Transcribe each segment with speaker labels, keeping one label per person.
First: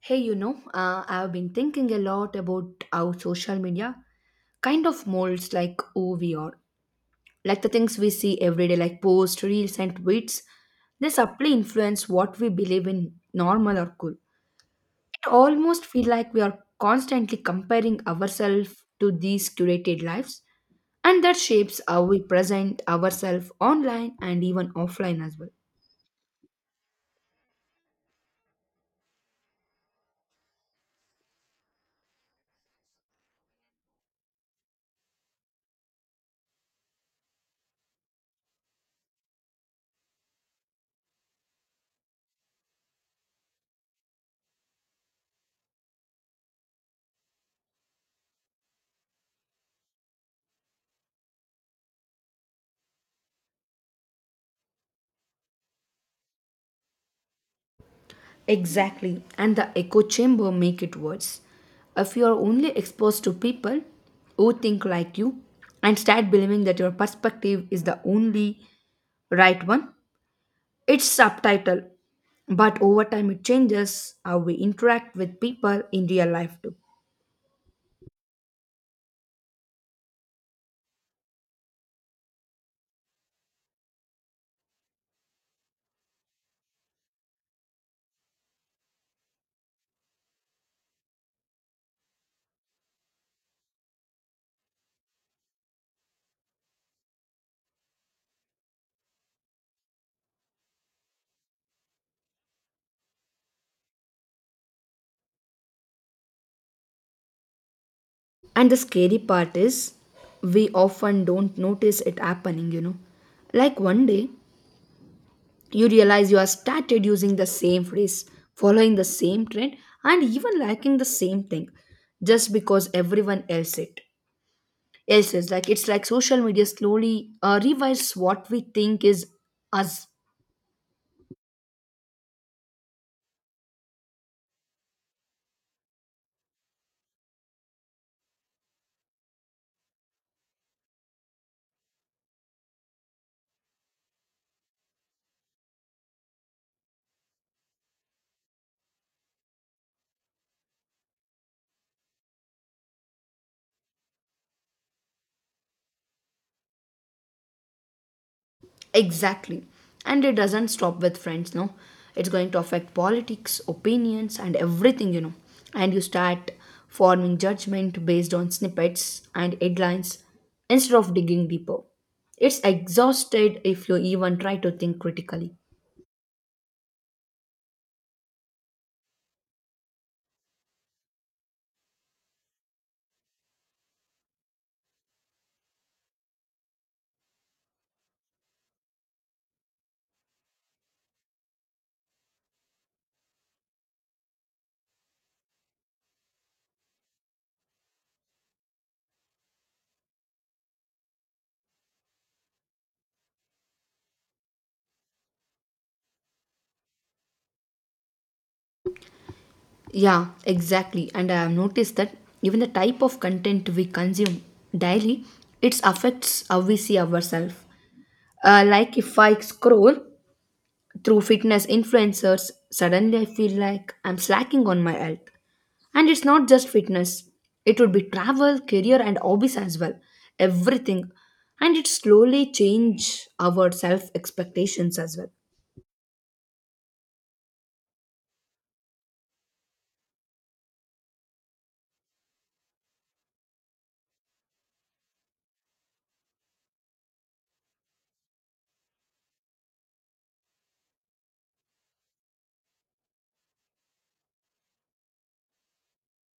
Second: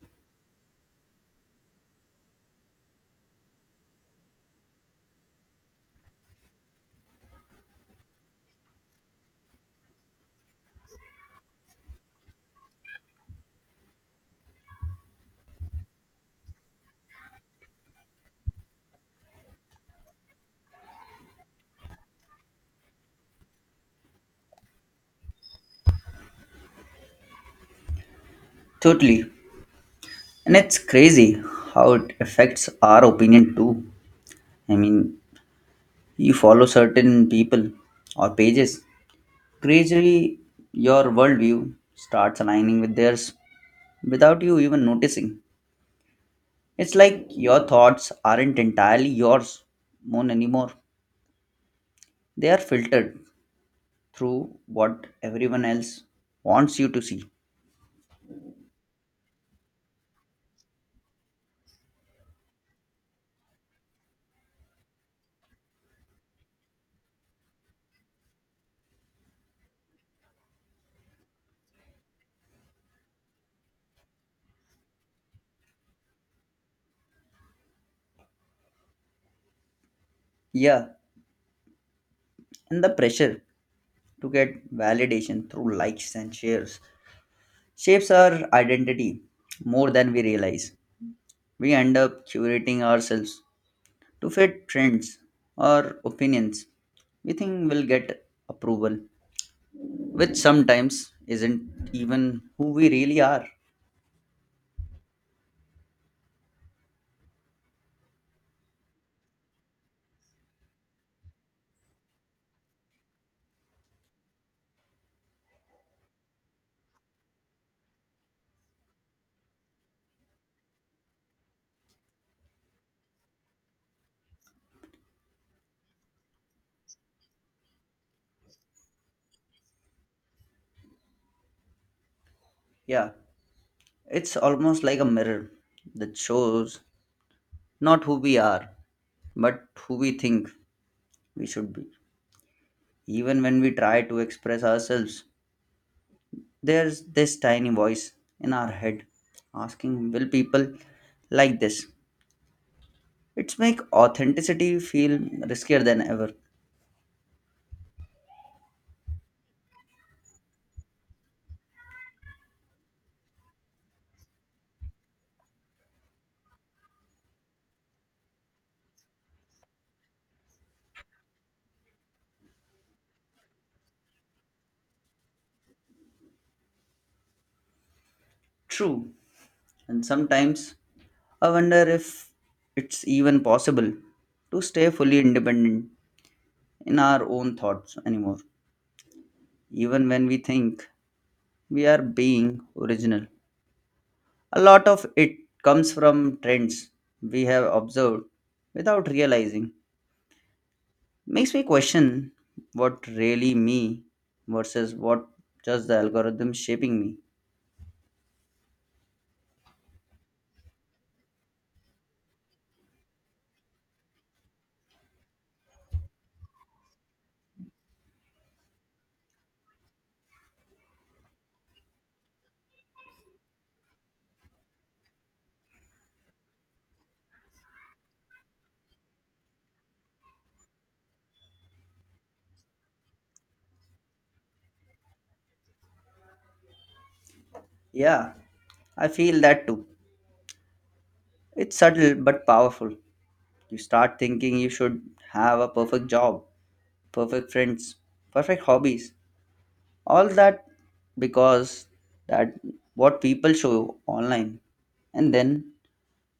Speaker 1: Hey, I've been thinking a lot about how social media kind of molds like who we are. Like the things we see every day, like posts, reels, and tweets, they subtly influence what we believe in normal or cool. It almost feels like we are constantly comparing ourselves to these curated lives, and that shapes how we present ourselves online and even offline as well.
Speaker 2: Totally. And it's crazy how it affects our opinion too. I mean, you follow certain people or pages, gradually your worldview starts aligning with theirs without you even noticing. It's like your thoughts aren't entirely yours own anymore. They are filtered through what everyone else wants you to see.
Speaker 1: Exactly, and the echo chamber make it worse. If you are only exposed to people who think like you and start believing that your perspective is the only right one, it's subtitle. But over time it changes how we interact with people in real life too.
Speaker 2: Yeah, and the pressure to get validation through likes and shares shapes our identity more than we realize. We end up curating ourselves to fit trends or opinions we think will get approval, which sometimes isn't even who we really are.
Speaker 1: And the scary part is, we often don't notice it happening. Like one day, you realize you have started using the same phrase, following the same trend, and even liking the same thing just because everyone else it else is like it's like social media slowly revives what we think is us.
Speaker 2: Yeah, it's almost like a mirror that shows not who we are, but who we think we should be. Even when we try to express ourselves, there's this tiny voice in our head asking, will people like this? It's make authenticity feel riskier than ever.
Speaker 1: Exactly. And it doesn't stop with friends, no. It's going to affect politics, opinions, and everything. And you start forming judgment based on snippets and headlines instead of digging deeper. It's exhausted if you even try to think critically.
Speaker 2: True. And sometimes I wonder if it's even possible to stay fully independent in our own thoughts anymore, even when we think we are being original. A lot of it comes from trends we have observed without realizing. Makes me question what really me versus what just the algorithm shaping me.
Speaker 1: Yeah, exactly. And I have noticed that even the type of content we consume daily, it affects how we see ourselves. Like if I scroll through fitness influencers, suddenly I feel like I'm slacking on my health. And it's not just fitness, it would be travel, career, and hobbies as well. Everything. And it slowly change our self expectations as well.
Speaker 2: Yeah, I feel that too. It's subtle but powerful. You start thinking you should have a perfect job, perfect friends, perfect hobbies, all that because that what people show online. And then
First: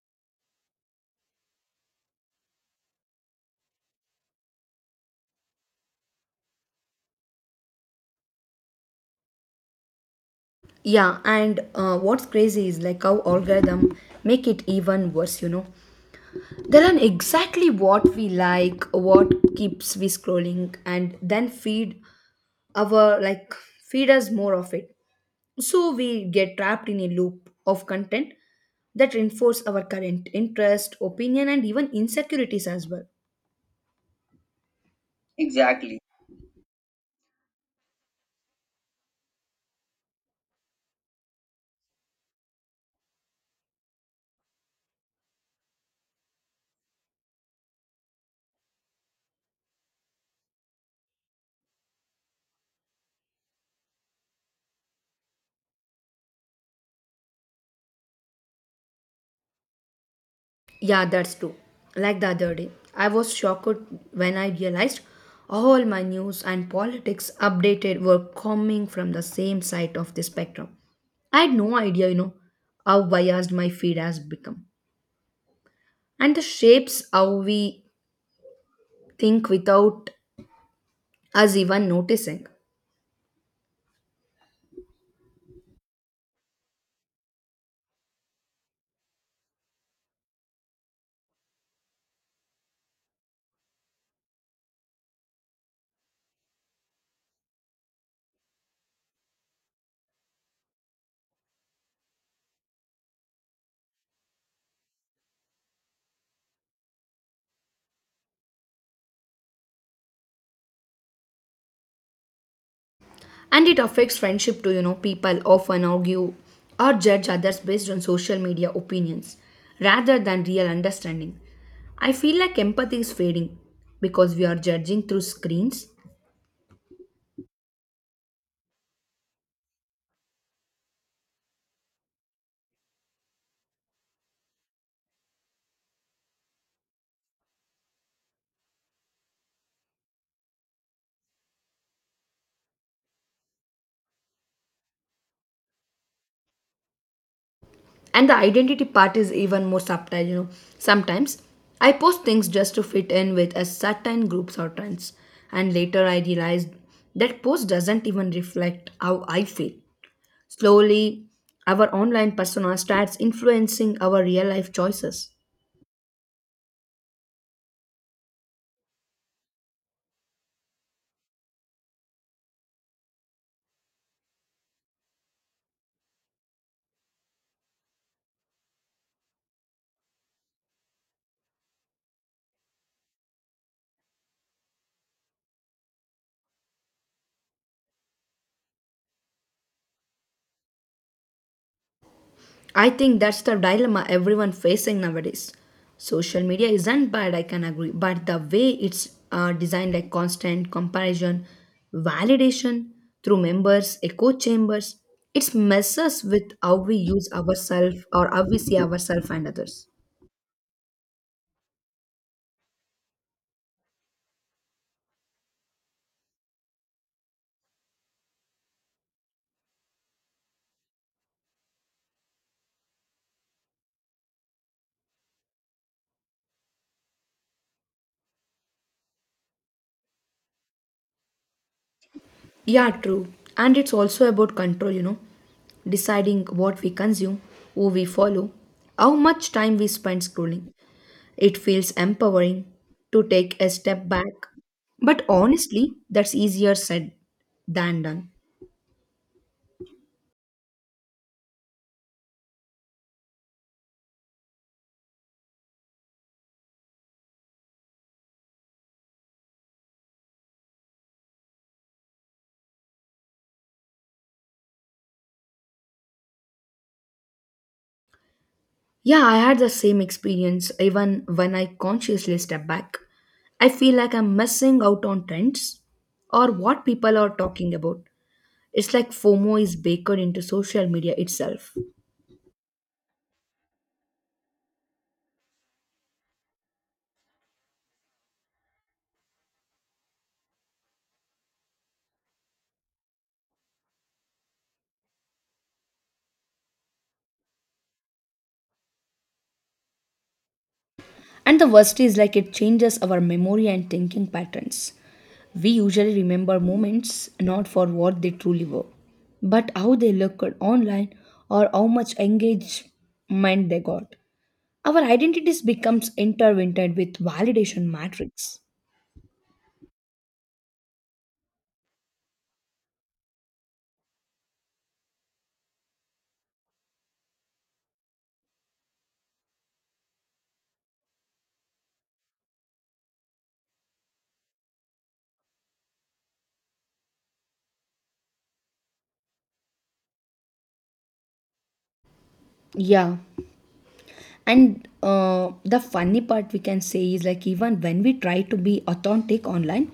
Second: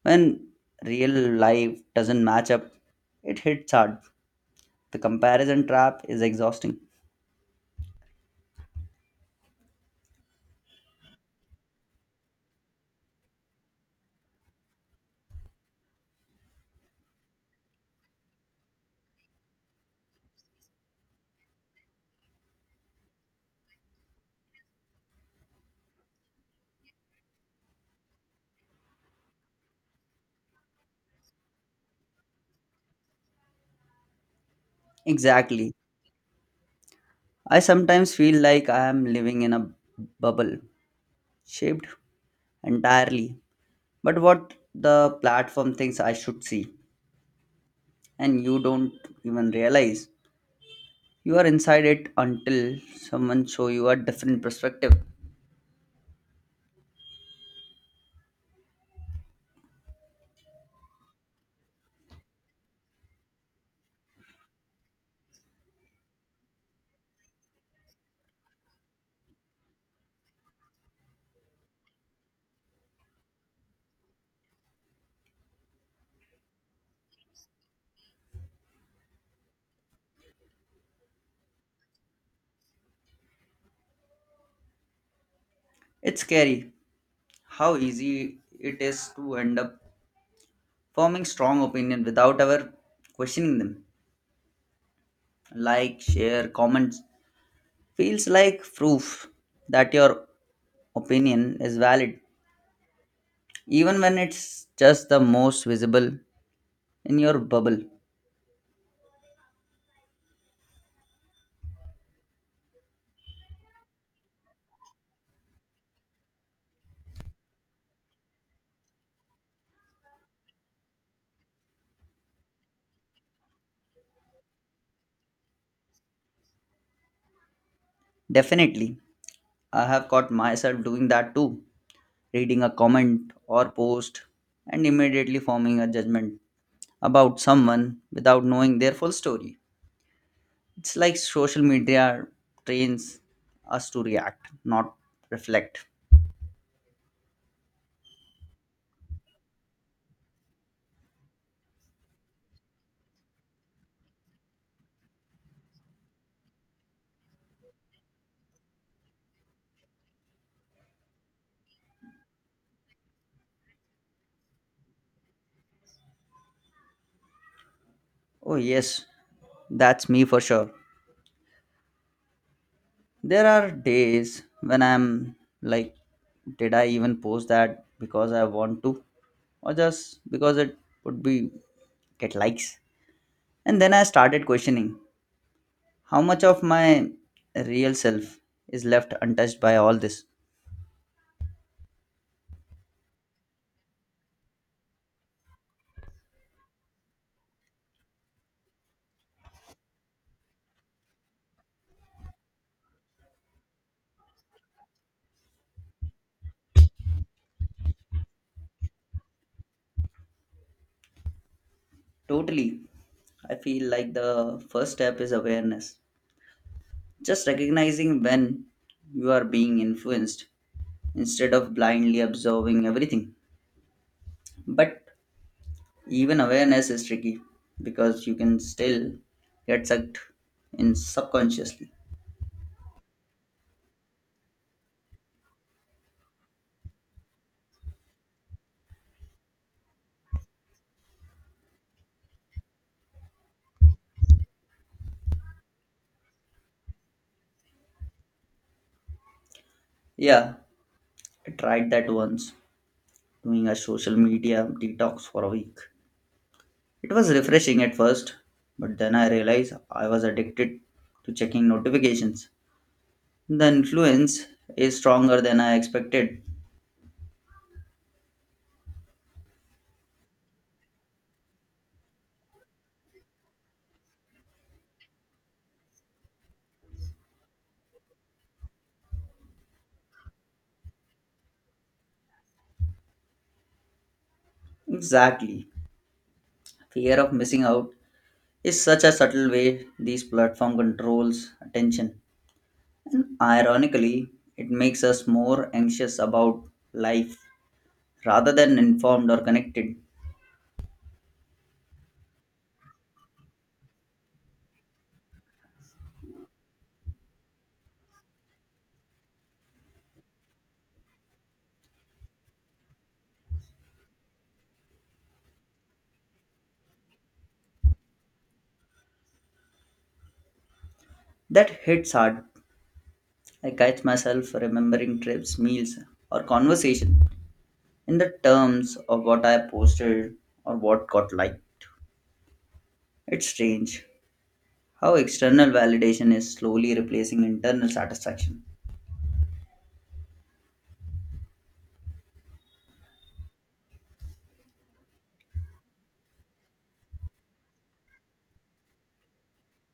Speaker 2: when real life doesn't match up, it hits hard. The comparison trap is exhausting.
Speaker 1: Yeah, and what's crazy is like how algorithm make it even worse. They learn exactly what we like, what keeps we scrolling, and then feed our like feed us more of it so we get trapped in a loop of content that reinforce our current interest opinion and even insecurities as well.
Speaker 2: Exactly.
Speaker 1: Exactly.
Speaker 2: I sometimes feel like I am living in a bubble shaped entirely but what the platform thinks I should see. And you don't even realize you are inside it until someone show you a different perspective.
Speaker 1: Yeah, that's true. Like the other day I was shocked when I realized all my news and politics updated were coming from the same side of the spectrum. I had no idea how biased my feed has become, and the shapes how we think without us even noticing.
Speaker 2: It's scary how easy it is to end up forming strong opinion without ever questioning them. Like share comments feels like proof that your opinion is valid even when it's just the most visible in your bubble.
Speaker 1: And it affects friendship too. People often argue or judge others based on social media opinions rather than real understanding. I feel like empathy is fading because we are judging through screens.
Speaker 2: Definitely, I have caught myself doing that too, reading a comment or post, and immediately forming a judgment about someone without knowing their full story. It's like social media trains us to react, not reflect.
Speaker 1: And the identity part is even more subtle. Sometimes I post things just to fit in with a certain groups or trends. And later I realize that post doesn't even reflect how I feel. Slowly, our online persona starts influencing our real life choices.
Speaker 2: Oh, yes, that's me for sure. There are days when I'm like, did I even post that because I want to, or just because it would be get likes? And then I started questioning, how much of my real self is left untouched by all this?
Speaker 1: I think that's the dilemma everyone facing nowadays. Social media isn't bad, I can agree, but the way it's designed, like constant comparison, validation through members, echo chambers, it messes with how we use ourselves or how we see ourselves and others.
Speaker 2: Totally. I feel like the first step is awareness. Just recognizing when you are being influenced instead of blindly absorbing everything. But even awareness is tricky because you can still get sucked in subconsciously.
Speaker 1: Yeah, true. And it's also about control, deciding what we consume, who we follow, how much time we spend scrolling. It feels empowering to take a step back. But honestly, that's easier said than done.
Speaker 2: Yeah, I tried that once, doing a social media detox for a week. It was refreshing at first, but then I realized I was addicted to checking notifications. The influence is stronger than I expected.
Speaker 1: Yeah, I had the same experience even when I consciously step back. I feel like I'm missing out on trends or what people are talking about. It's like FOMO is baked into social media itself.
Speaker 2: Exactly. Fear of missing out is such a subtle way these platform controls attention. And ironically, it makes us more anxious about life rather than informed or connected.
Speaker 1: And the worst is like it changes our memory and thinking patterns. We usually remember moments not for what they truly were, but how they looked online or how much engagement they got. Our identities becomes intertwined with validation matrix.
Speaker 2: That hits hard. I catch myself remembering trips, meals, or conversation in the terms of what I posted or what got liked. It's strange how external validation is slowly replacing internal satisfaction.
Speaker 1: Yeah. And the funny part we can say is like even when we try to be authentic online,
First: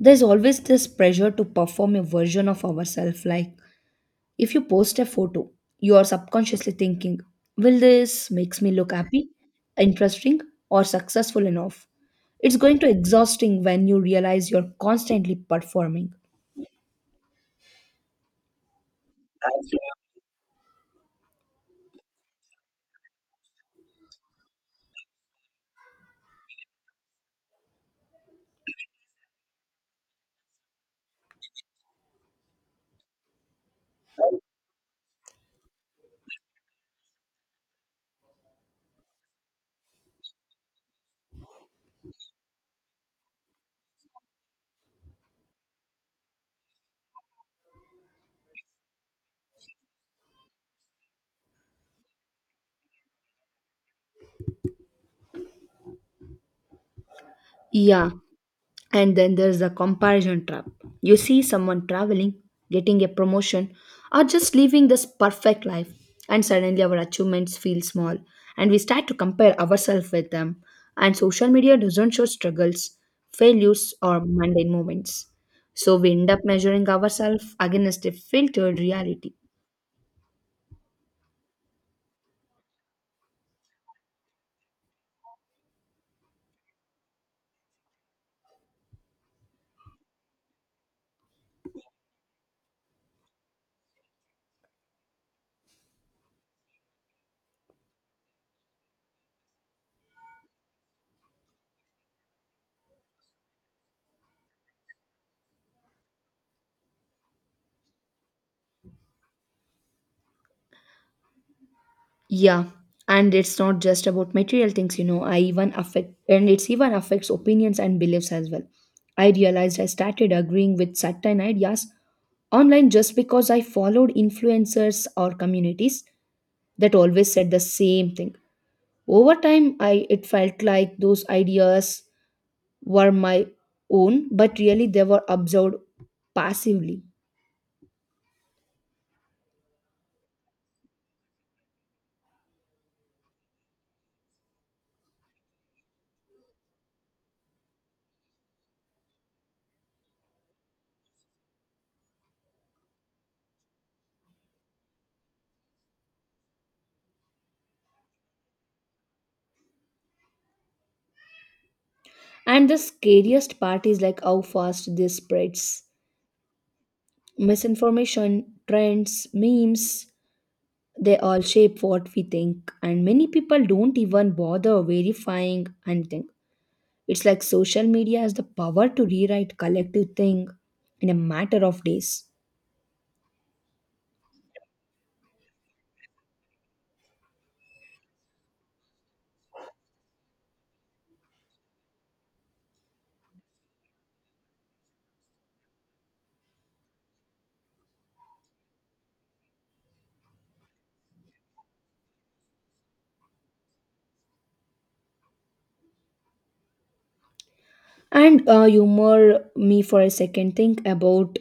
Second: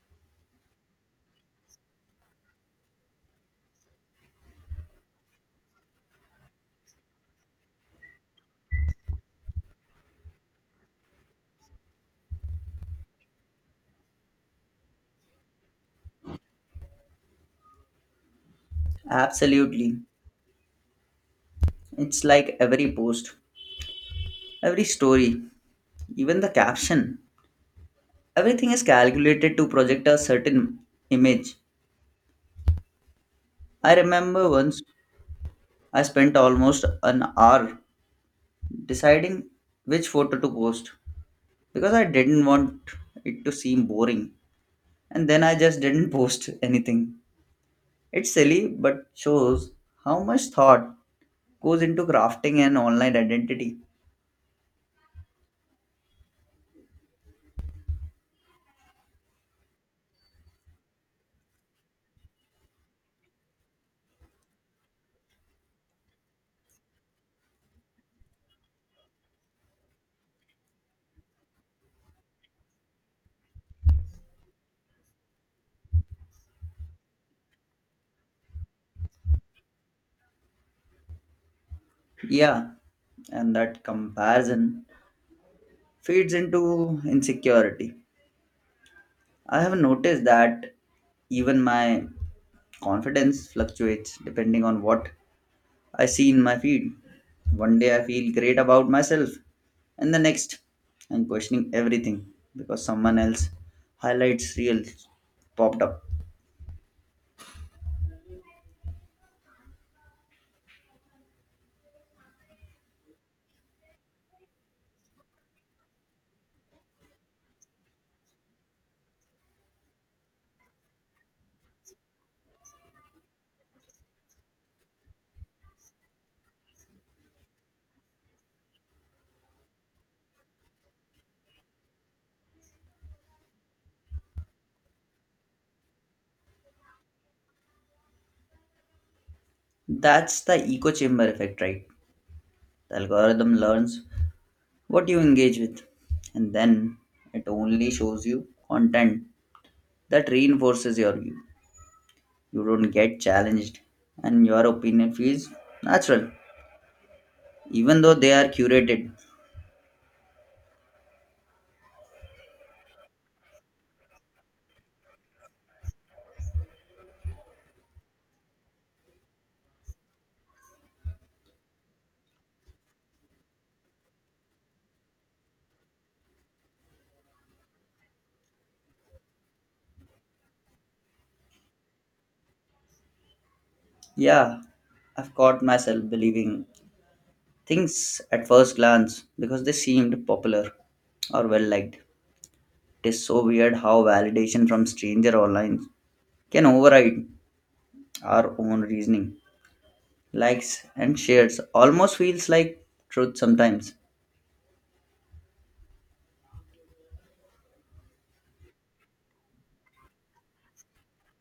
Speaker 1: there's always this pressure to perform a version of ourselves like if you post a photo, you are subconsciously thinking, will this makes me look happy, interesting, or successful enough? It's going to exhausting when you realize you're constantly performing.
Speaker 2: Absolutely. It's like every post, every story, even the caption. Everything is calculated to project a certain image. I remember once I spent almost an hour deciding which photo to post because I didn't want it to seem boring, and then I just didn't post anything. It's silly, but shows how much thought goes into crafting an online identity.
Speaker 1: Yeah, and then there's a comparison trap. You see someone traveling, getting a promotion, or just living this perfect life, and suddenly our achievements feel small, and we start to compare ourselves with them. And social media doesn't show struggles, failures, or mundane moments. So we end up measuring ourselves against a filtered reality.
Speaker 2: Yeah, and that comparison feeds into insecurity. I have noticed that even my confidence fluctuates depending on what I see in my feed. One day I feel great about myself, and the next I'm questioning everything because someone else highlights reels popped up.
Speaker 1: Yeah, and it's not just about material things. I even affect, and It's even affects opinions and beliefs as well. I realized I started agreeing with certain ideas online just because I followed influencers or communities that always said the same thing. Over time, I it felt like those ideas were my own, but really they were absorbed passively.
Speaker 2: That's the echo chamber effect, right? The algorithm learns what you engage with, and then it only shows you content that reinforces your view. You don't get challenged, and your opinion feels natural, even though they are curated.
Speaker 1: And the scariest part is like how fast this spreads. Misinformation, trends, memes, they all shape what we think. And many people don't even bother verifying anything. It's like social media has the power to rewrite collective thing in a matter of days.
Speaker 2: Yeah, I've caught myself believing things at first glance because they seemed popular or well liked. It is so weird how validation from stranger online can override our own reasoning. Likes and shares almost feels like truth sometimes.
Speaker 1: And humor me for a second. Think about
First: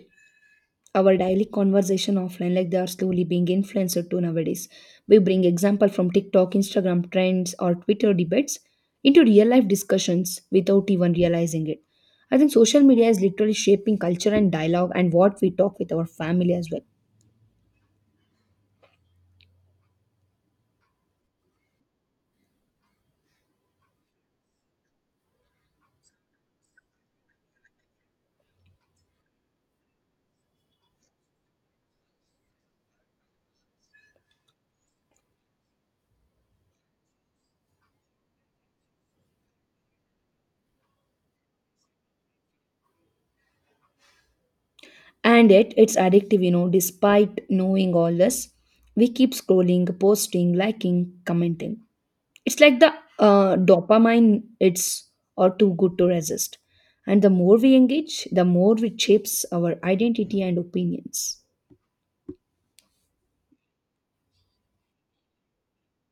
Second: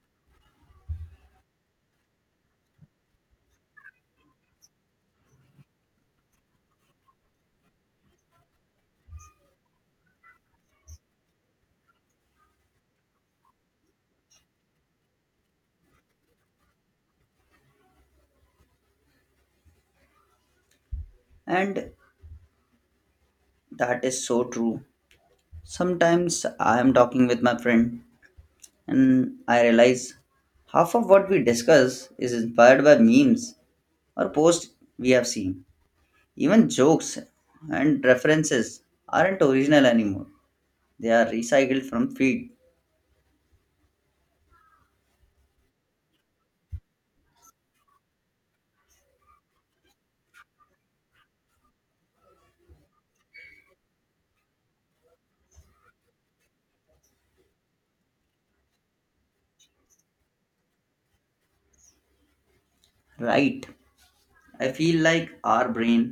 Speaker 1: our daily conversation offline like they are slowly being influenced to nowadays. We bring example from TikTok, Instagram trends, or Twitter debates into real life discussions without even realizing it. I think social media is literally shaping culture and dialogue and what we talk with our family as well.
Speaker 2: And that is so true. Sometimes I am talking with my friend and I realize half of what we discuss is inspired by memes or posts we have seen. Even jokes and references aren't original anymore, they are recycled from feed.
Speaker 1: And yet it's addictive despite knowing all this, we keep scrolling, posting, liking, commenting. It's like the dopamine, it's or too good to resist. And the more we engage, the more it shapes our identity and opinions.
Speaker 2: Right, I feel like our brain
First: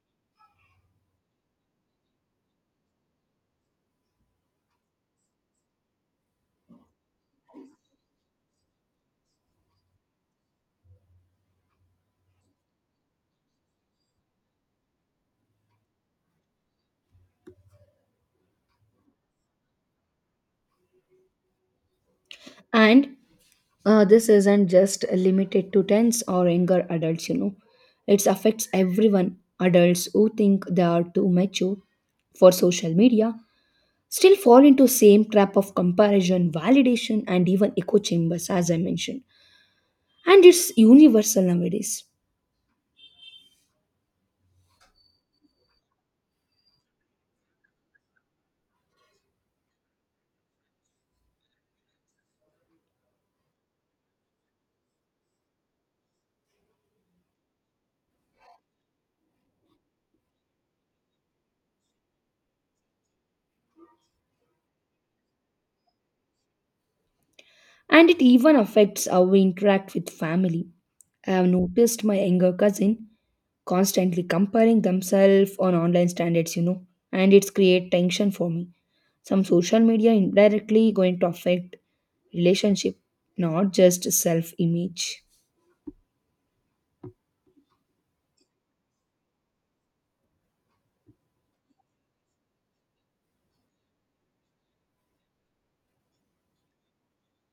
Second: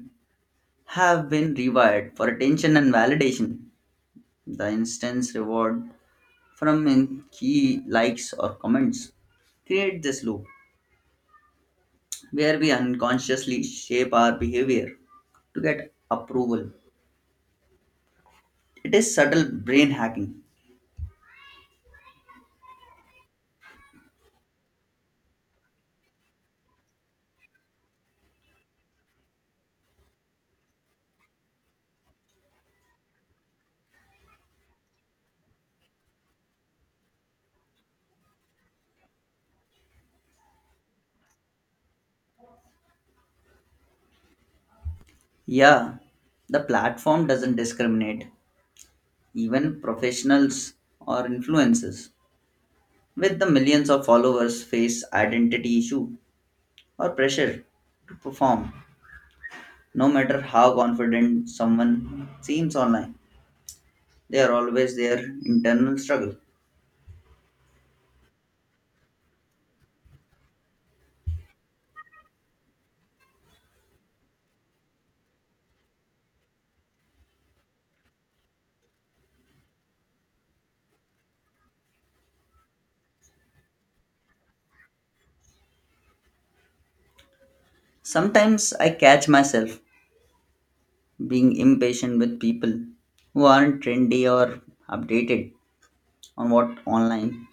Speaker 2: have been rewired for attention and validation. The instance reward from in key likes or comments create this loop where we unconsciously shape our behavior to get approval. It is subtle brain hacking.
Speaker 1: And this isn't just limited to tense or younger adults. It affects everyone. Adults who think they are too mature for social media still fall into same trap of comparison, validation, and even echo chambers, as I mentioned. And it's universal nowadays.
Speaker 2: Yeah, the platform doesn't discriminate, even professionals or influencers with the millions of followers face identity issue or pressure to perform. No matter how confident someone seems online, they are always their internal struggle.
Speaker 1: And it even affects how we interact with family. I have noticed my younger cousin constantly comparing themselves on online standards, and it's create tension for me. Some social media indirectly going to affect relationship, not just self-image.
Speaker 2: Sometimes I catch myself being impatient with people who aren't trendy or updated on what online.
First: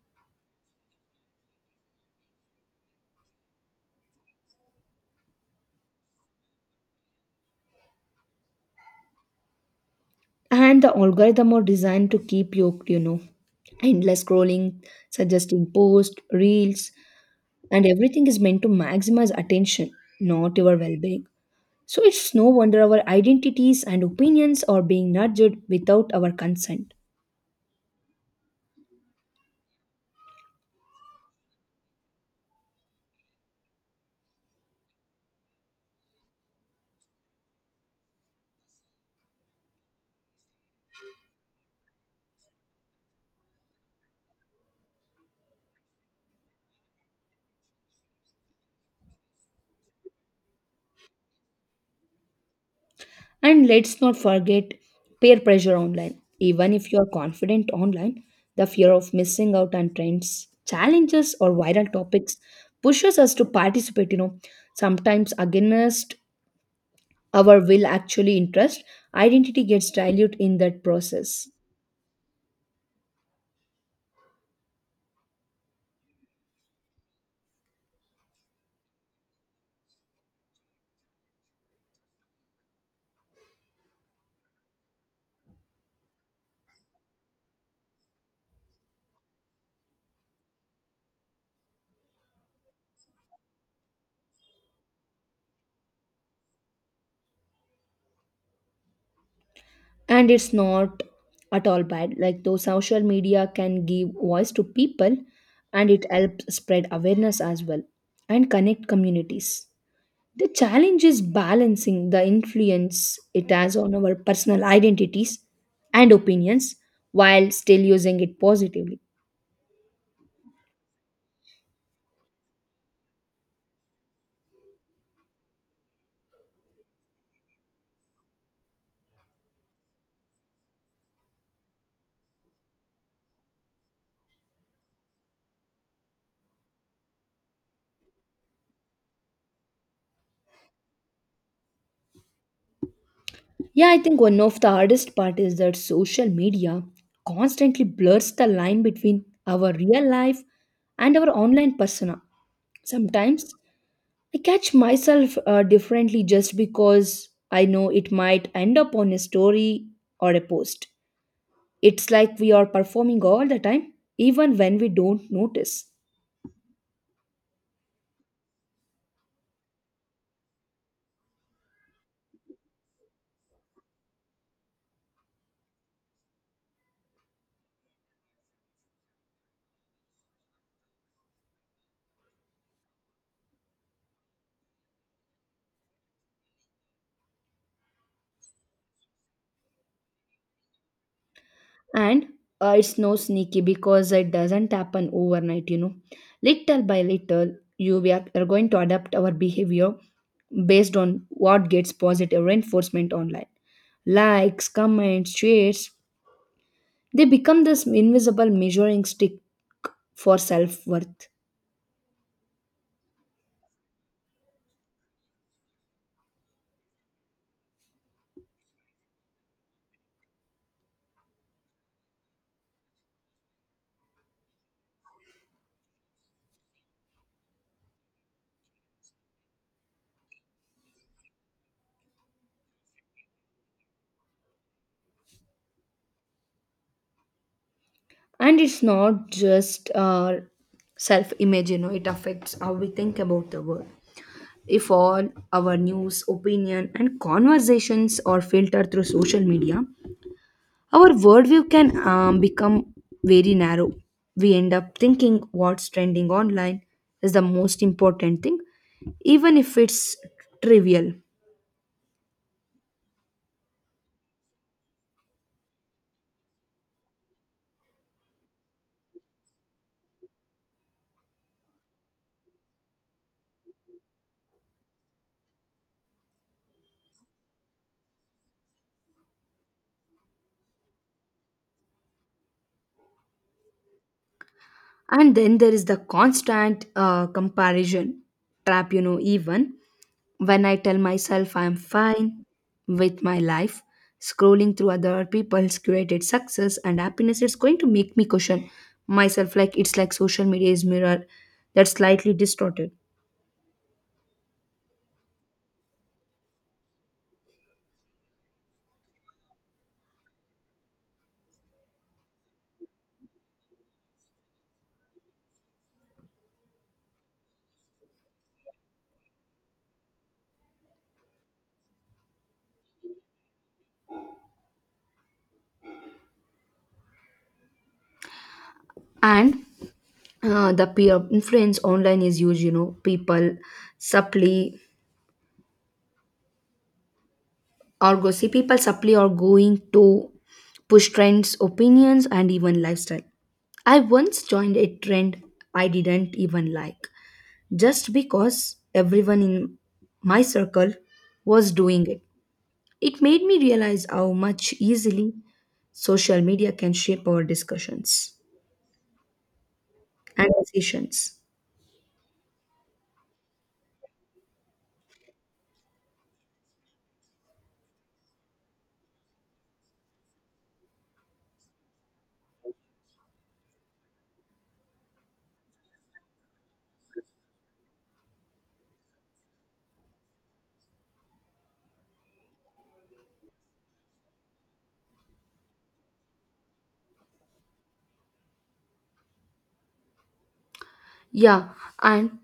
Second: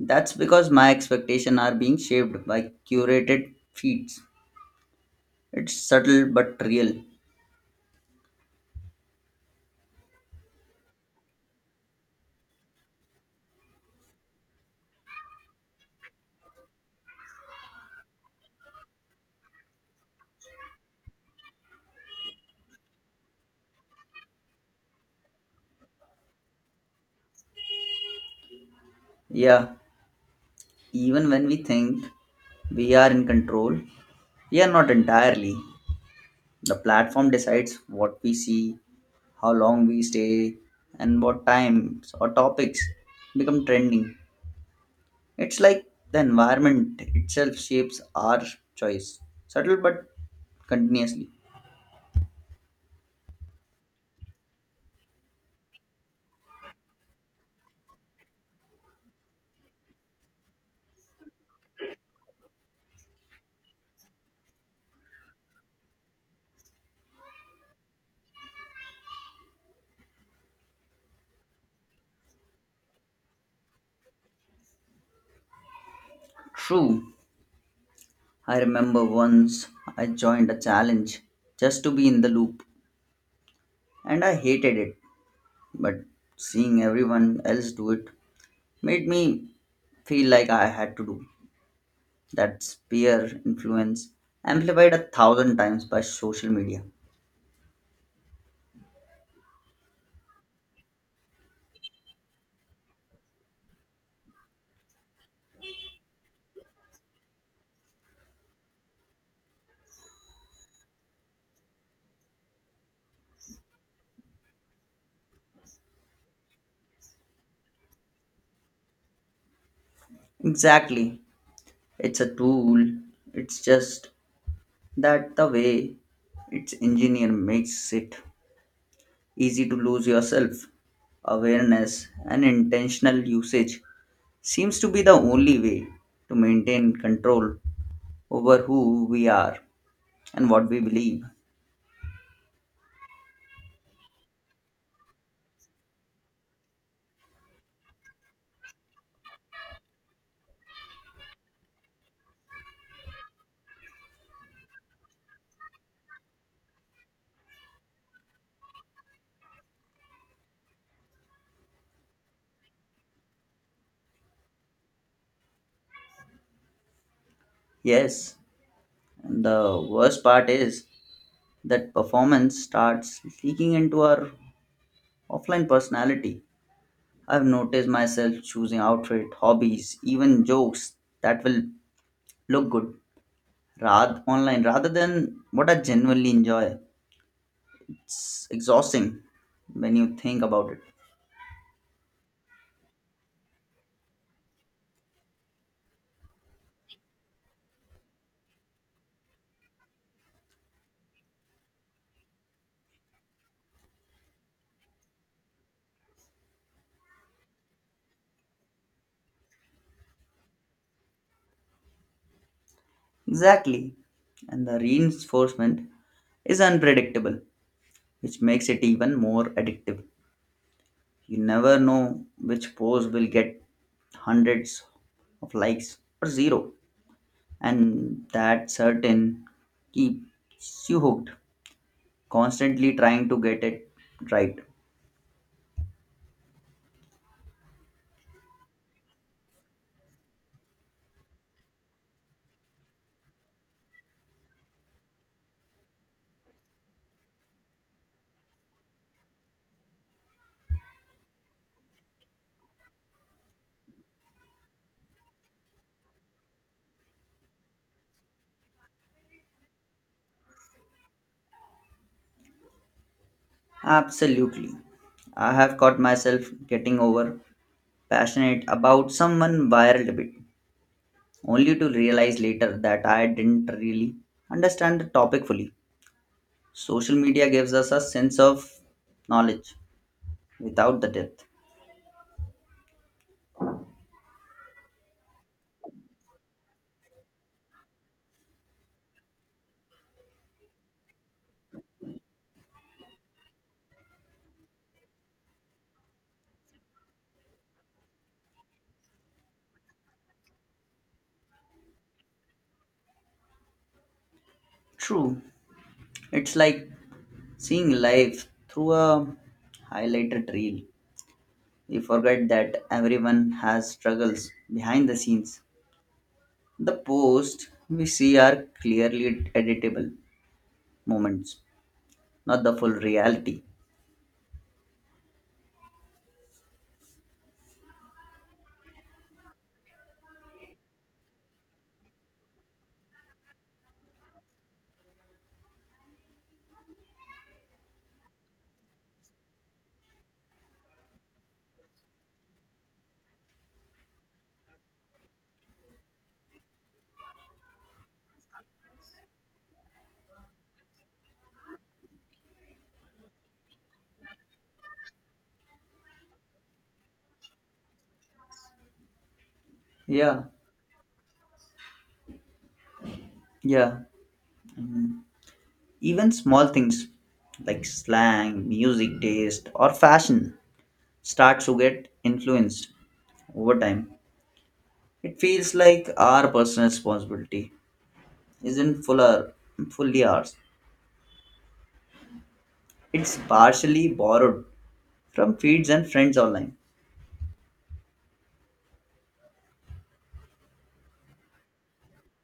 Speaker 2: That's because my expectations are being shaped by curated feeds. It's subtle but real.
Speaker 1: And the algorithm are designed to keep yoked, endless scrolling, suggesting posts, reels, and everything is meant to maximize attention, not your well-being. So it's no wonder our identities and opinions are being nudged without our consent.
Speaker 2: Yeah, even when we think we are in control, we are not entirely. The platform decides what we see, how long we stay, and what times or topics become trending. It's like the environment itself shapes our choice, subtle but continuously.
Speaker 1: And let's not forget peer pressure online. Even if you are confident online, the fear of missing out on trends, challenges, or viral topics pushes us to participate, sometimes against our will actually interest. Identity gets diluted in that process.
Speaker 2: True, I remember once I joined a challenge just to be in the loop, and I hated it, but seeing everyone else do it made me feel like I had to do. That peer influence amplified a thousand times by social media.
Speaker 1: And it's not at all bad like though social media can give voice to people and it helps spread awareness as well and connect communities. The challenge is balancing the influence it has on our personal identities and opinions while still using it positively.
Speaker 2: Exactly, it's a tool, it's just that the way its engineer makes it easy to lose yourself. Awareness and intentional usage seems to be the only way to maintain control over who we are and what we believe.
Speaker 1: Yeah, I think one of the hardest part is that social media constantly blurs the line between our real life and our online persona. Sometimes I catch myself differently just because I know it might end up on a story or a post. It's like we are performing all the time, even when we don't notice.
Speaker 2: Yes, and the worst part is that performance starts leaking into our offline personality. I've noticed myself choosing outfit, hobbies, even jokes that will look good rath online rather than what I genuinely enjoy. It's exhausting when you think about it.
Speaker 1: And it's no sneaky because it doesn't happen overnight, you know. Little by little, you we are going to adapt our behavior based on what gets positive reinforcement online. Likes, comments, shares, they become this invisible measuring stick for self worth.
Speaker 2: Exactly. And the reinforcement is unpredictable, which makes it even more addictive. You never know which post will get hundreds of likes or zero, and that certain keeps you hooked, constantly trying to get it right.
Speaker 1: And it's not just our self image, it affects how we think about the world. If all our news opinion and conversations are filtered through social media, our worldview can become very narrow. We end up thinking what's trending online is the most important thing, even if it's trivial.
Speaker 2: Absolutely. I have caught myself getting over passionate about someone viral debate, only to realize later that I didn't really understand the topic fully. Social media gives us a sense of knowledge without the depth.
Speaker 1: And then there is the constant comparison trap, even when I tell myself I'm fine with my life, scrolling through other people's curated success and happiness, it's going to make me question myself. Like it's like social media is mirror that's slightly distorted.
Speaker 2: True, it's like seeing life through a highlighted reel. We forget that everyone has struggles behind the scenes. The posts we see are clearly editable moments, not the full reality.
Speaker 1: And the peer influence online is huge. People supply or go see people supply, are going to push trends, opinions, and even lifestyle. I once joined a trend I didn't even like just because everyone in my circle was doing it. It made me realize how much easily social media can shape our discussions
Speaker 2: Yeah,
Speaker 1: and decisions.
Speaker 2: yeah. Even small things like slang, music taste, or fashion start to get influenced over time. It feels like our personal responsibility isn't fully ours. It's partially borrowed from feeds and friends online.
Speaker 1: Yeah, and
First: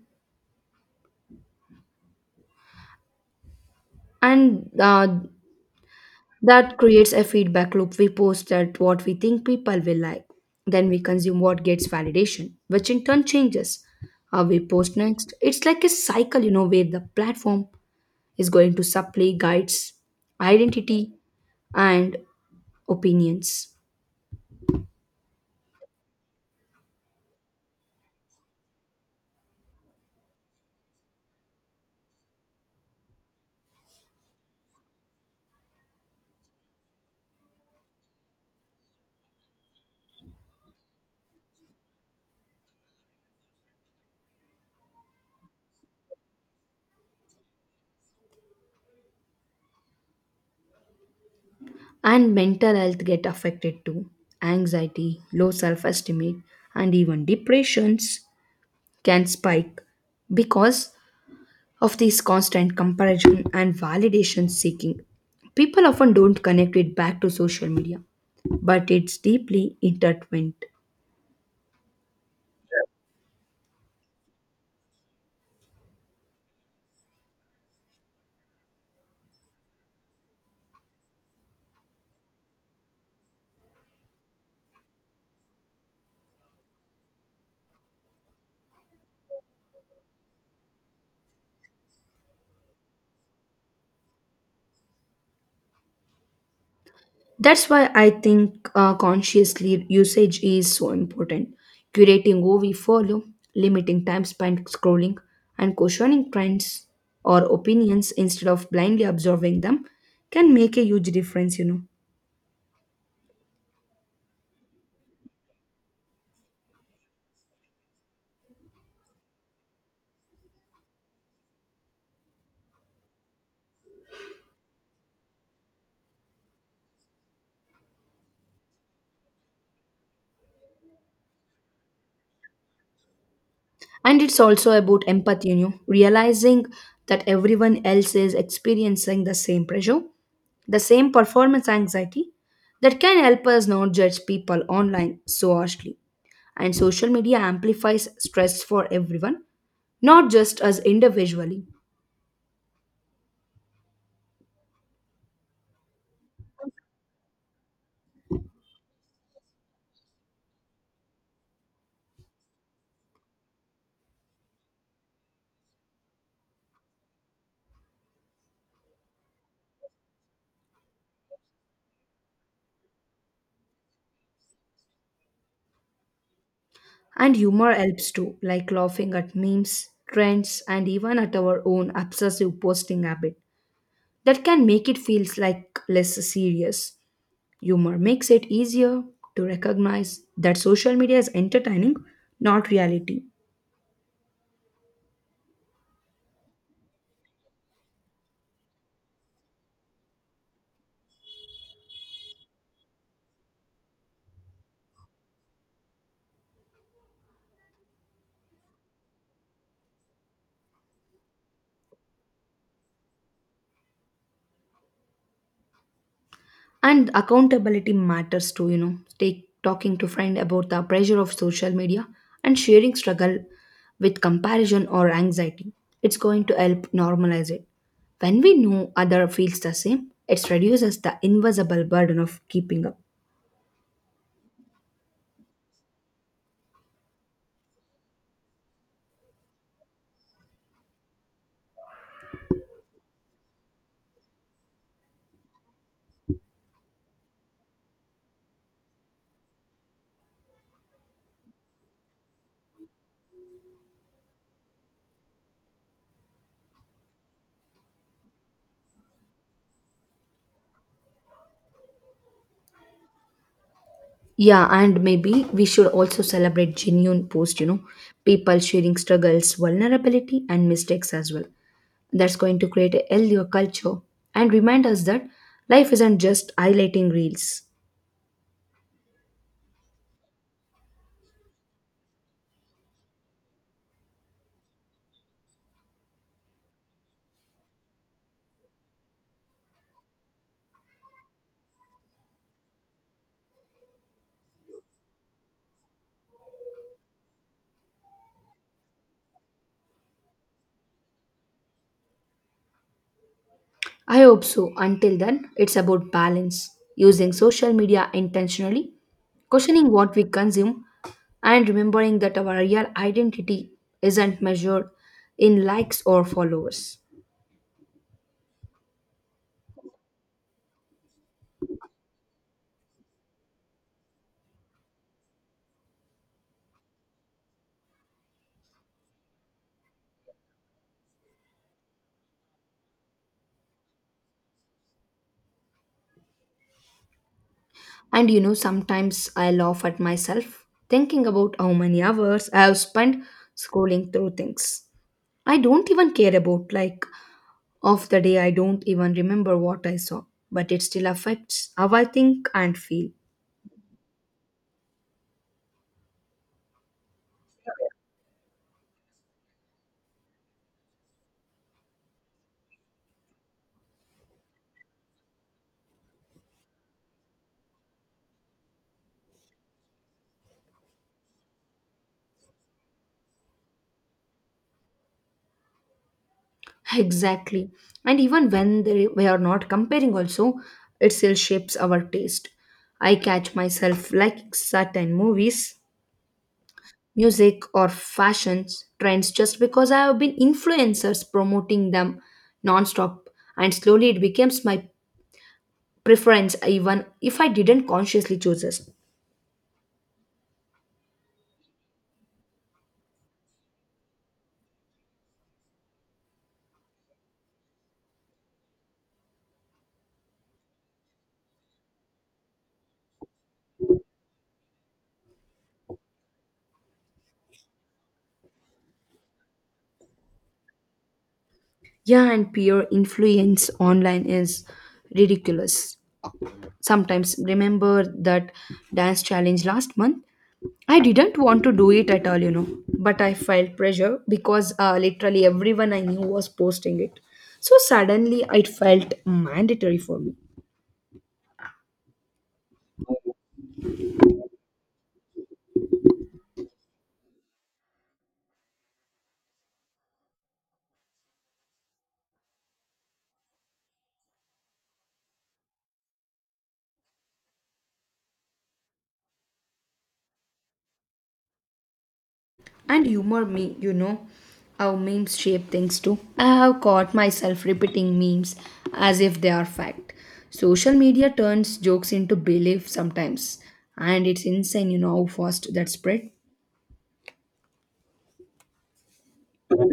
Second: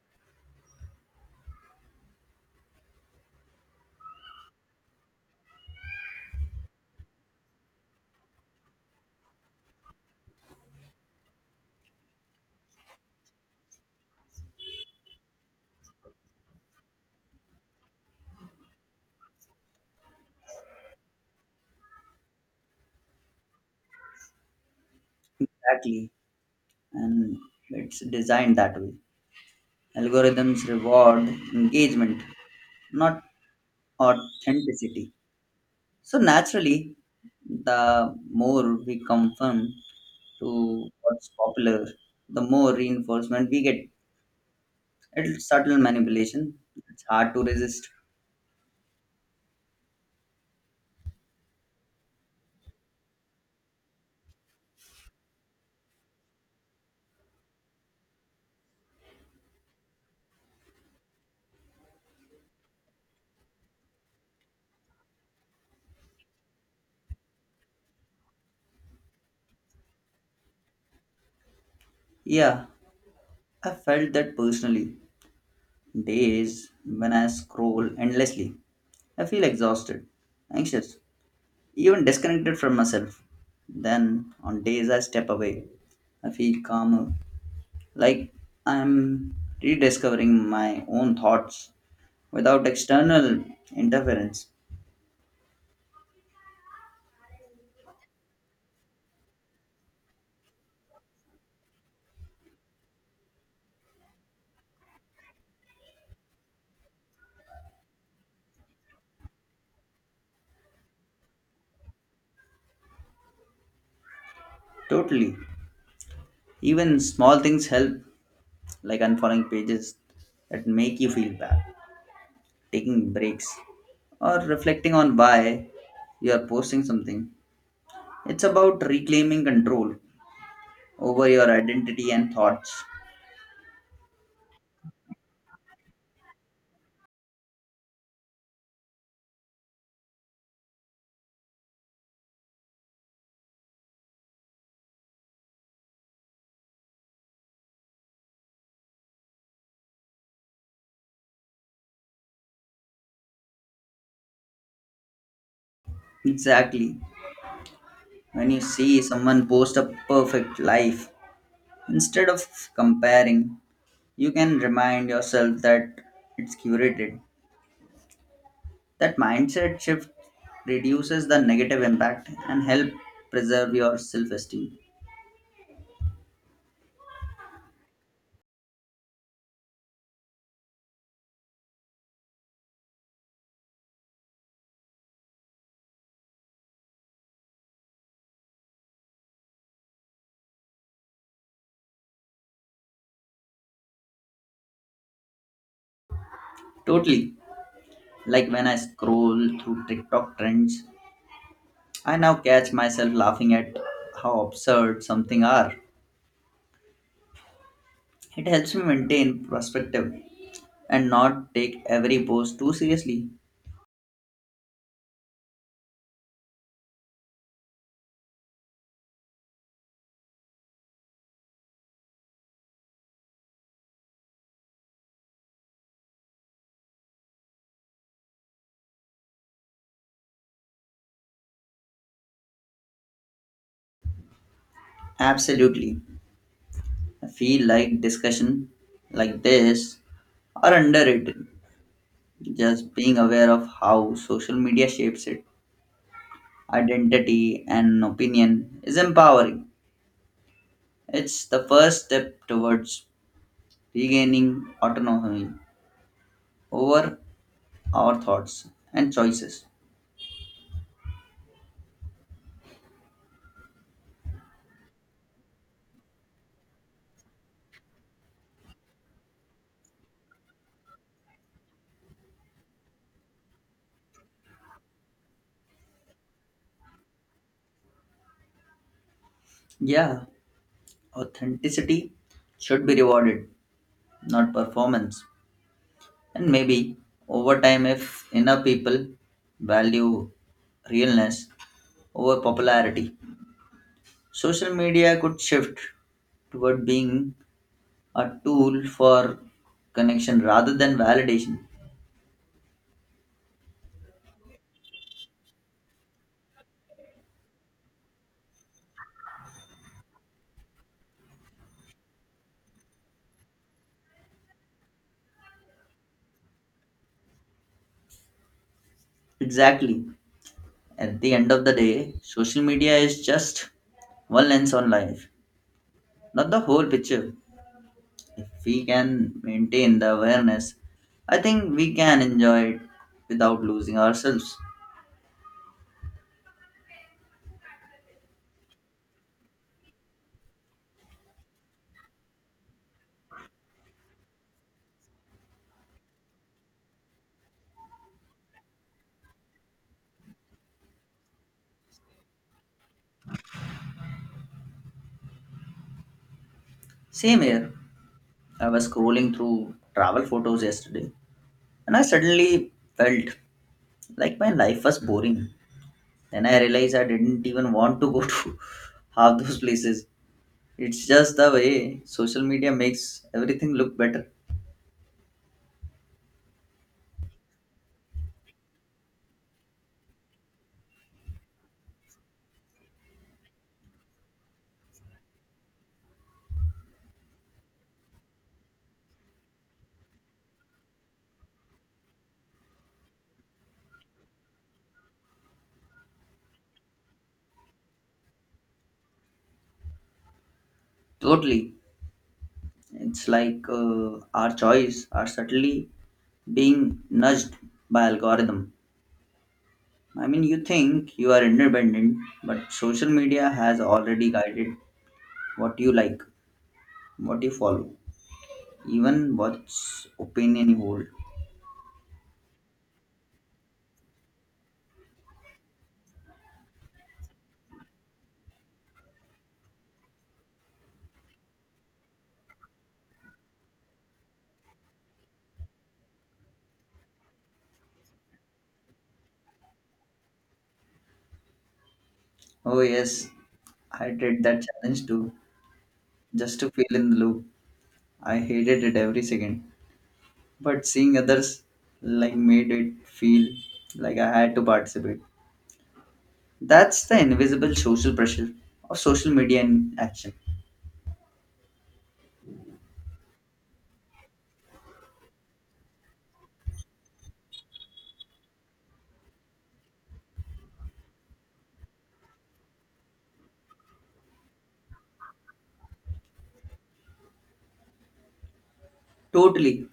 Speaker 1: and that creates a feedback loop. We post at what we think people will like. Then we consume what gets validation, which in turn changes how we post next. It's like a cycle, you know, where the platform is going to supply guides, identity, and opinions.
Speaker 2: Exactly, and it's designed that way. Algorithms reward engagement, not authenticity. So naturally, the more we conform to what's popular, the more reinforcement we get. It's subtle manipulation. It's hard to resist.
Speaker 1: And mental health get affected too. Anxiety, low self-esteem, and even depressions can spike because of this constant comparison and validation seeking. People often don't connect it back to social media, but it's deeply intertwined.
Speaker 2: Yeah, I felt that personally. Days when I scroll endlessly, I feel exhausted, anxious, even disconnected from myself. Then on days I step away, I feel calmer, like I'm rediscovering my own thoughts without external interference.
Speaker 1: That's why I think consciously usage is so important. Curating who we follow, limiting time spent scrolling, and questioning trends or opinions instead of blindly absorbing them can make a huge difference, you know.
Speaker 2: Totally. Even small things help, like unfollowing pages that make you feel bad, taking breaks, or reflecting on why you are posting something. It's about reclaiming control over your identity and thoughts.
Speaker 1: And it's also about empathy, you know, realizing that everyone else is experiencing the same pressure, the same performance anxiety that can help us not judge people online so harshly. And social media amplifies stress for everyone, not just us individually.
Speaker 2: Exactly. When you see someone post a perfect life, instead of comparing, you can remind yourself that it's curated. That mindset shift reduces the negative impact and help preserve your self-esteem.
Speaker 1: And humor helps too, like laughing at memes, trends, and even at our own obsessive posting habit that can make it feels like less serious. Humor makes it easier to recognize that social media is entertaining, not reality.
Speaker 2: Totally. Like when I scroll through TikTok trends, I now catch myself laughing at how absurd something are. It helps me maintain perspective and not take every post too seriously.
Speaker 1: And accountability matters too, you know. Take talking to friend about the pressure of social media and sharing struggle with comparison or anxiety. It's going to help normalize it. When we know other feels the same, it reduces the invisible burden of keeping up.
Speaker 2: Absolutely. I feel like discussion like this are underrated. Just being aware of how social media shapes it identity, and opinion is empowering. It's the first step towards regaining autonomy over our thoughts and choices.
Speaker 1: Yeah, and maybe we should also celebrate genuine posts, you know, people sharing struggles, vulnerability, and mistakes as well. That's going to create a healthier culture and remind us that life isn't just highlighting reels.
Speaker 2: Yeah, authenticity should be rewarded, not performance. And maybe over time, if enough people value realness over popularity, social media could shift toward being a tool for connection rather than validation.
Speaker 1: I hope so. Until then, it's about balance, using social media intentionally, questioning what we consume, and remembering that our real identity isn't measured in likes or followers.
Speaker 2: Exactly. At the end of the day, social media is just one lens on life, not the whole picture. If we can maintain the awareness, I think we can enjoy it without losing ourselves.
Speaker 1: And you know, sometimes I laugh at myself thinking about how many hours I have spent scrolling through things. I don't even care about, like, of the day, I don't even remember what I saw, but it still affects how I think and feel.
Speaker 2: Same here, I was scrolling through travel photos yesterday and I suddenly felt like my life was boring. Then I realized I didn't even want to go to half those places. It's just the way social media makes everything look better.
Speaker 1: Exactly. And even when they, we are not comparing, also, it still shapes our taste. I catch myself liking certain movies music or fashions trends just because I have been influencers promoting them nonstop, and slowly it becomes my preference even if I didn't consciously choose this.
Speaker 2: Totally. It's like our choice are subtly being nudged by algorithm. I mean, you think you are independent, but social media has already guided what you like, what you follow, even what opinion you hold.
Speaker 1: Yeah, and peer influence online is ridiculous. Sometimes remember that dance challenge last month. I didn't want to do it at all, you know, but I felt pressure because literally everyone I knew was posting it. So suddenly it felt mandatory for me.
Speaker 2: Oh yes, I did that challenge too, just to feel in the loop. I hated it every second, but seeing others like made it feel like I had to participate. That's the invisible social pressure of social media in action.
Speaker 1: And humor me, you know how memes shape things too. I have caught myself repeating memes as if they are fact. Social media turns jokes into belief sometimes, and it's insane, you know, how fast that spread.
Speaker 2: Totally.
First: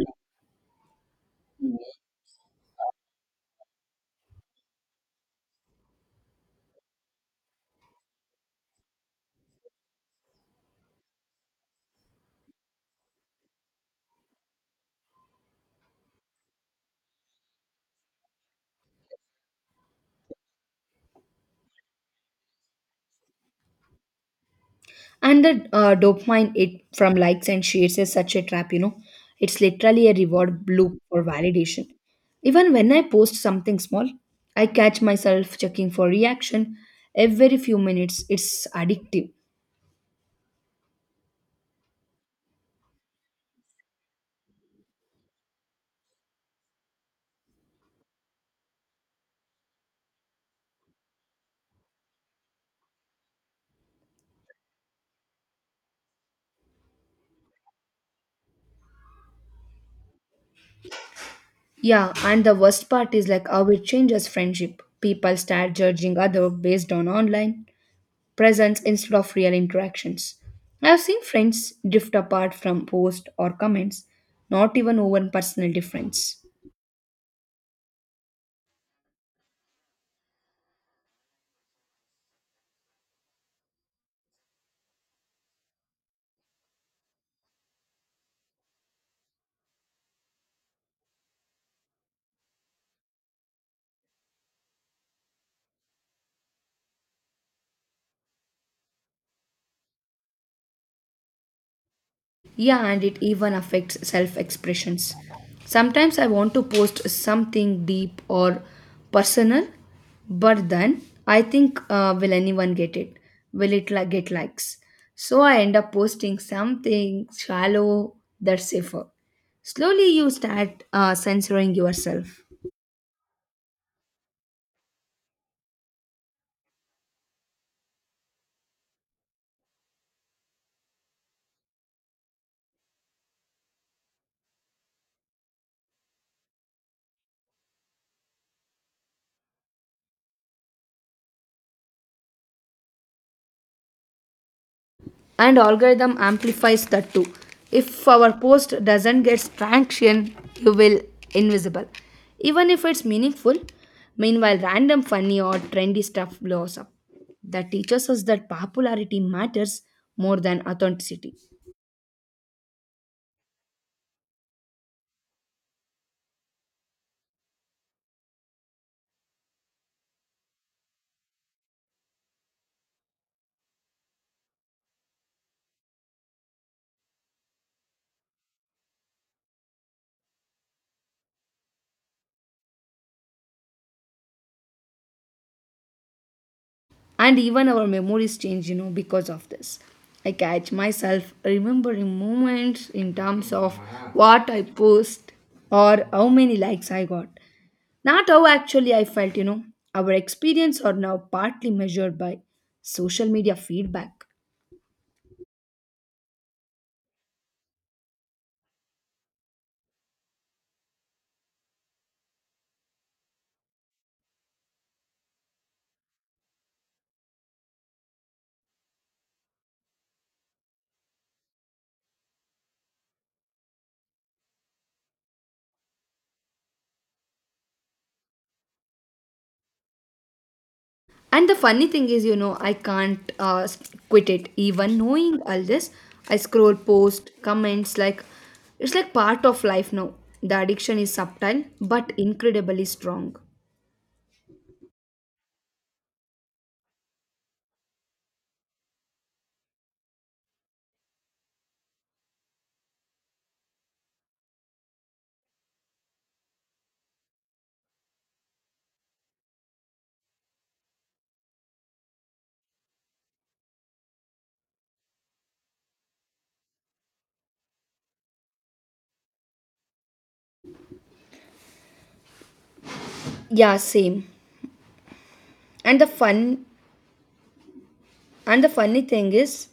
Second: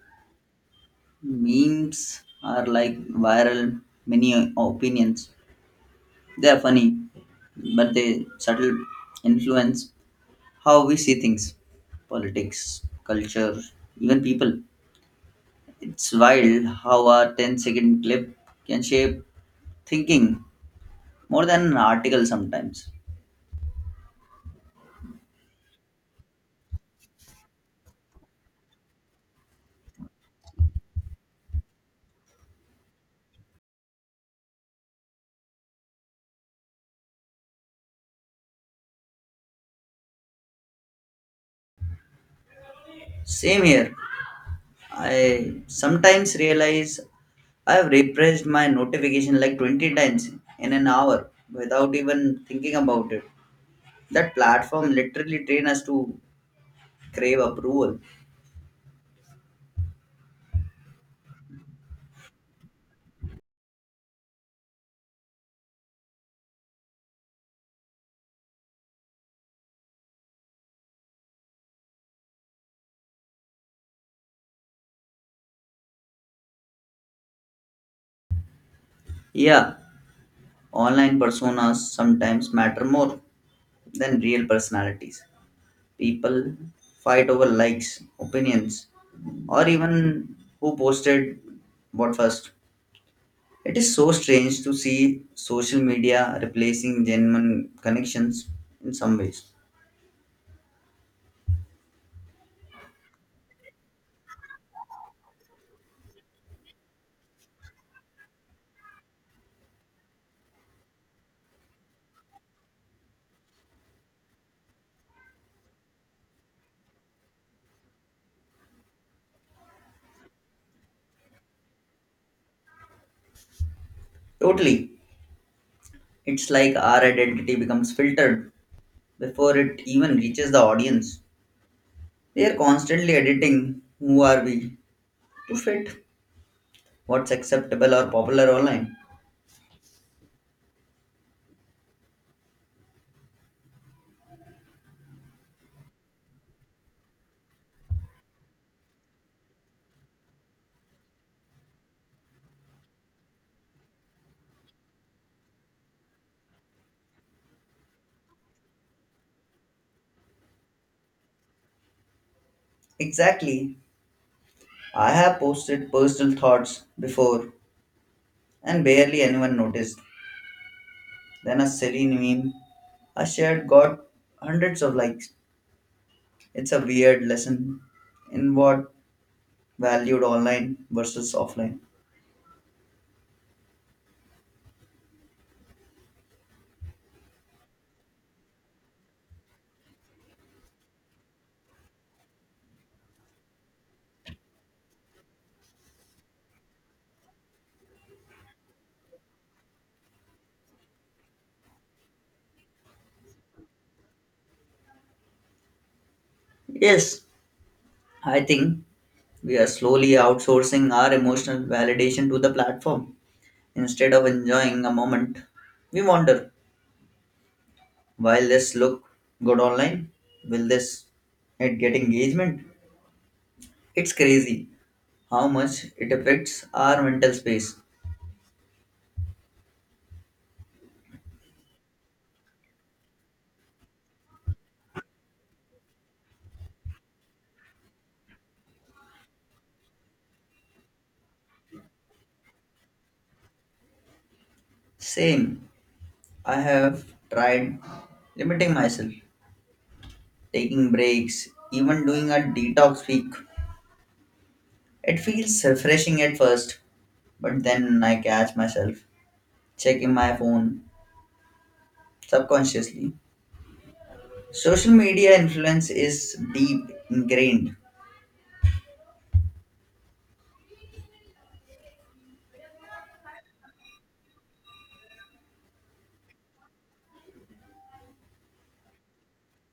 Speaker 2: Memes are like viral mini opinions. They are funny, but they subtle influence how we see things, politics, culture, even people. It's wild how a ten-second clip can shape thinking more than an article sometimes.
Speaker 1: And the dopamine it from likes and shares is such a trap, you know. It's literally a reward loop for validation. Even when I post something small, I catch myself checking for reaction every few minutes. It's addictive.
Speaker 2: Same here. I sometimes realize I've refreshed my notification like 20 times in an hour without even thinking about it. That platform literally train us to crave approval.
Speaker 1: Yeah, and the worst part is like how it changes friendship. People start judging other based on online presence instead of real interactions. I've seen friends drift apart from posts or comments, not even over personal difference.
Speaker 2: Yeah, online personas sometimes matter more than real personalities. People fight over likes, opinions, or even who posted what first. It is so strange to see social media replacing genuine connections in some ways.
Speaker 1: Yeah, and it even affects self expressions. Sometimes I want to post something deep or personal, but then I think, will anyone get it? Get likes? So I end up posting something shallow that's safer. Slowly, you start censoring yourself.
Speaker 2: Totally. It's like our identity becomes filtered before it even reaches the audience. They are constantly editing who are we to fit what's acceptable or popular online.
Speaker 1: And algorithm amplifies that too. If our post doesn't get traction you will invisible even if it's meaningful. Meanwhile random funny or trendy stuff blows up. That teaches us that popularity matters more than authenticity.
Speaker 2: Exactly. I have posted personal thoughts before and barely anyone noticed. Then a silly meme I shared got hundreds of likes. It's a weird lesson in what valued online versus offline.
Speaker 1: And even our memories change, you know, because of this. I catch myself remembering moments in terms of what I post or how many likes I got. Not how actually I felt, you know. Our experience are now partly measured by social media feedback.
Speaker 2: Yes, I think we are slowly outsourcing our emotional validation to the platform. Instead of enjoying a moment, we wonder, will this look good online? Will this it get engagement? It's crazy how much it affects our mental space.
Speaker 1: And the funny thing is, you know, I can't quit it. Even knowing all this, I scroll post, comments, like it's like part of life now. The addiction is subtle but incredibly strong.
Speaker 2: Same, I have tried limiting myself, taking breaks, even doing a detox week. It feels refreshing at first, but then I catch myself checking my phone subconsciously. Social media influence is deep ingrained.
Speaker 1: Yeah, same. And the fun and the funny thing is,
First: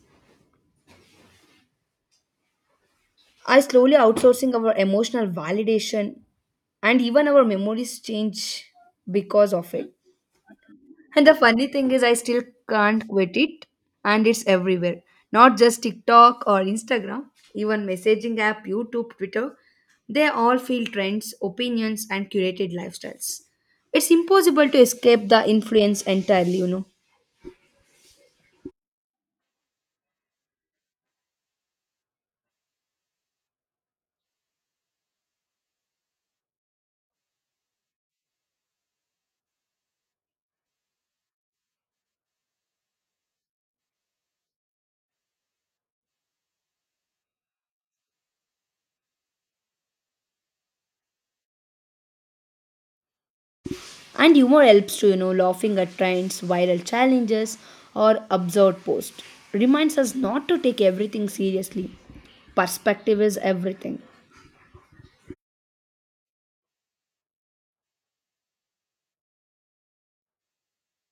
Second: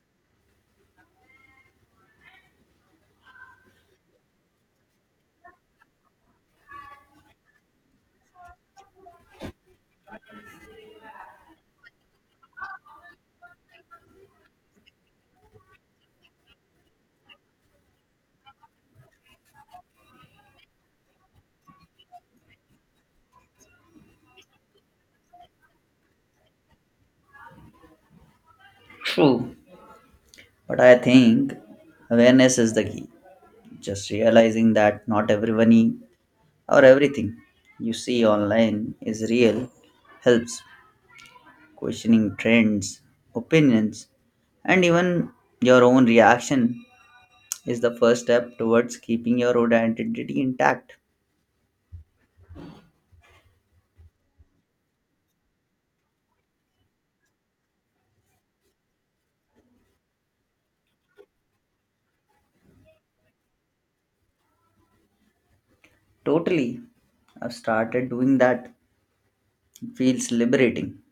Speaker 1: I slowly outsourcing our emotional validation and even our memories change because of it. And the funny thing is, I still can't quit it, and it's everywhere. Not just TikTok or Instagram, even messaging app, YouTube, Twitter. They all feel trends, opinions, and curated lifestyles. It's impossible to escape the influence entirely, you know.
Speaker 2: True, but I think awareness is the key. Just realizing that not or everything you see online is real helps. Questioning trends, opinions, and even your own reaction is the first step towards keeping your own identity intact.
Speaker 1: And humor helps to, you know, laughing at trends, viral challenges, or absurd posts. Reminds us not to take everything seriously. Perspective is everything.
Speaker 2: Totally. I've started doing that. It feels liberating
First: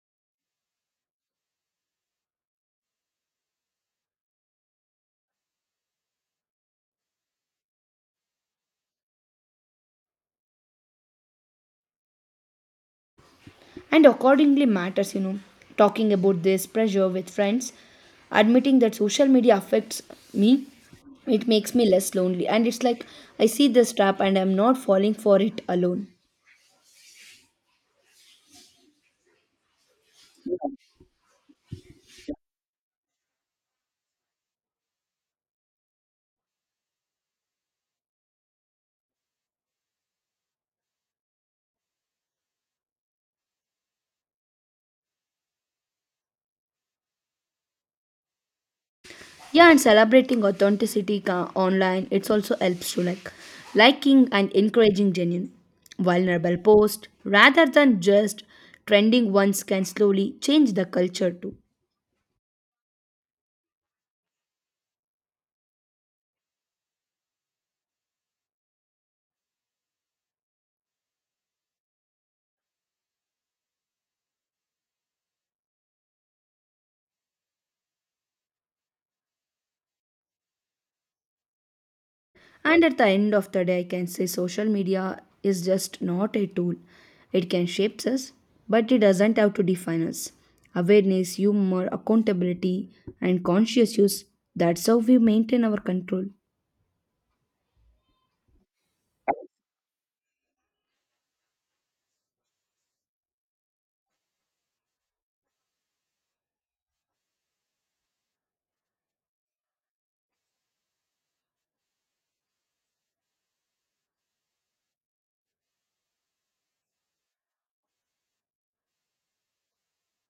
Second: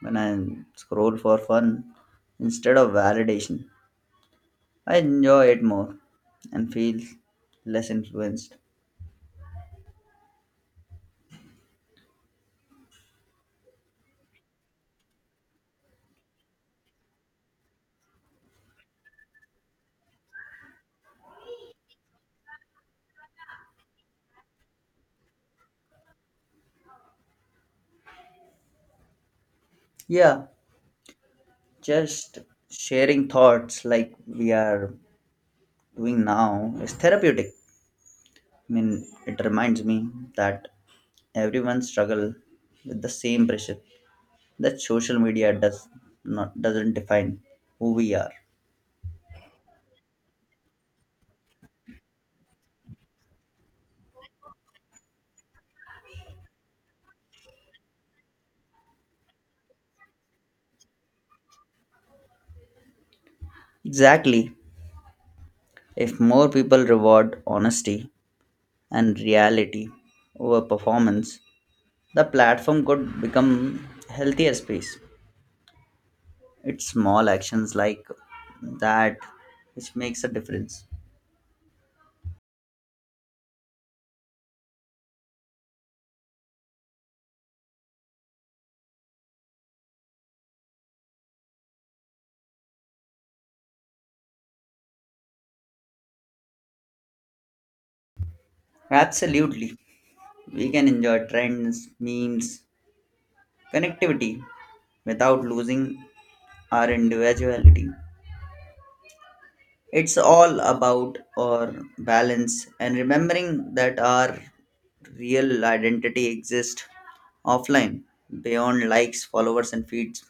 Speaker 2: when I scroll for fun instead of validation. I enjoy it more and feel less influenced.
Speaker 1: And accordingly matters, you know. Talking about this pressure with friends, admitting that social media affects me, it makes me less lonely and it's like I see this trap and I'm not falling for it alone.
Speaker 2: Yeah, just sharing thoughts like we are doing now is therapeutic. I mean, it reminds me that everyone struggle with the same pressure that social media doesn't define who we are.
Speaker 1: Yeah, and celebrating authenticity online it's also helps to like liking and encouraging genuine vulnerable posts rather than just trending ones can slowly change the culture too.
Speaker 2: Exactly. If more people reward honesty and reality over performance, the platform could become healthier space. It's small actions like that which makes a difference.
Speaker 1: And at the end of the day, I can say social media is just not a tool. It can shape us, but it doesn't have to define us. Awareness, humor, accountability, and conscious use that's how we maintain our control.
Speaker 2: Absolutely. We can enjoy trends, memes, connectivity without losing our individuality. It's all about our balance and remembering that our real identity exists offline, beyond likes, followers, and feeds.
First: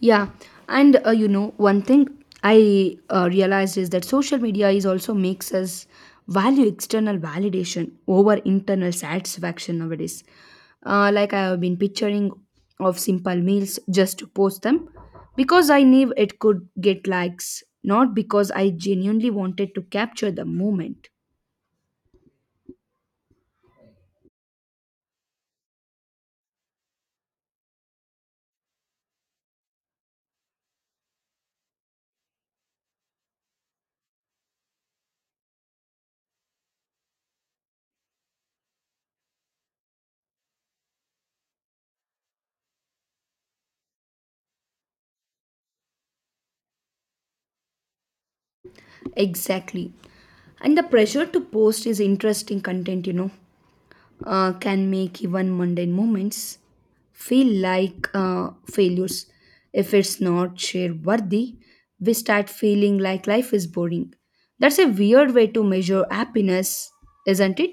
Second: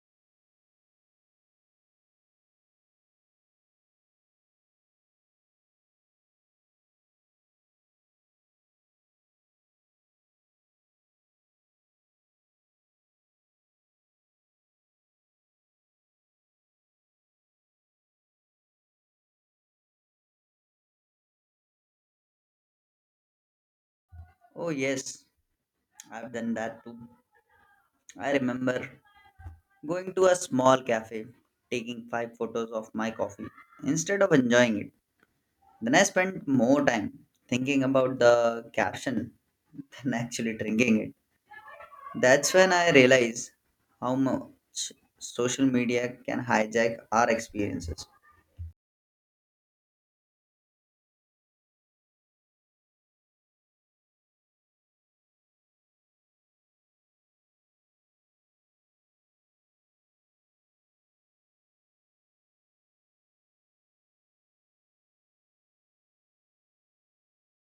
Speaker 1: Yeah, and you know, one thing I realized is that social media is also makes us value external validation over internal satisfaction nowadays. Like I have been picturing of simple meals just to post them because I knew it could get likes, not because I genuinely wanted to capture the moment.
Speaker 2: Oh, yes, I've done that too. I remember going to a small cafe, taking five photos of my coffee instead of enjoying it. Then I spent more time thinking about the caption than actually drinking it. That's when I realized how much social media can hijack our experiences.
Speaker 1: Exactly. And the pressure to post is interesting content, you know, can make even mundane moments feel like failures. If it's not share worthy, we start feeling like life is boring. That's a weird way to measure happiness, isn't it?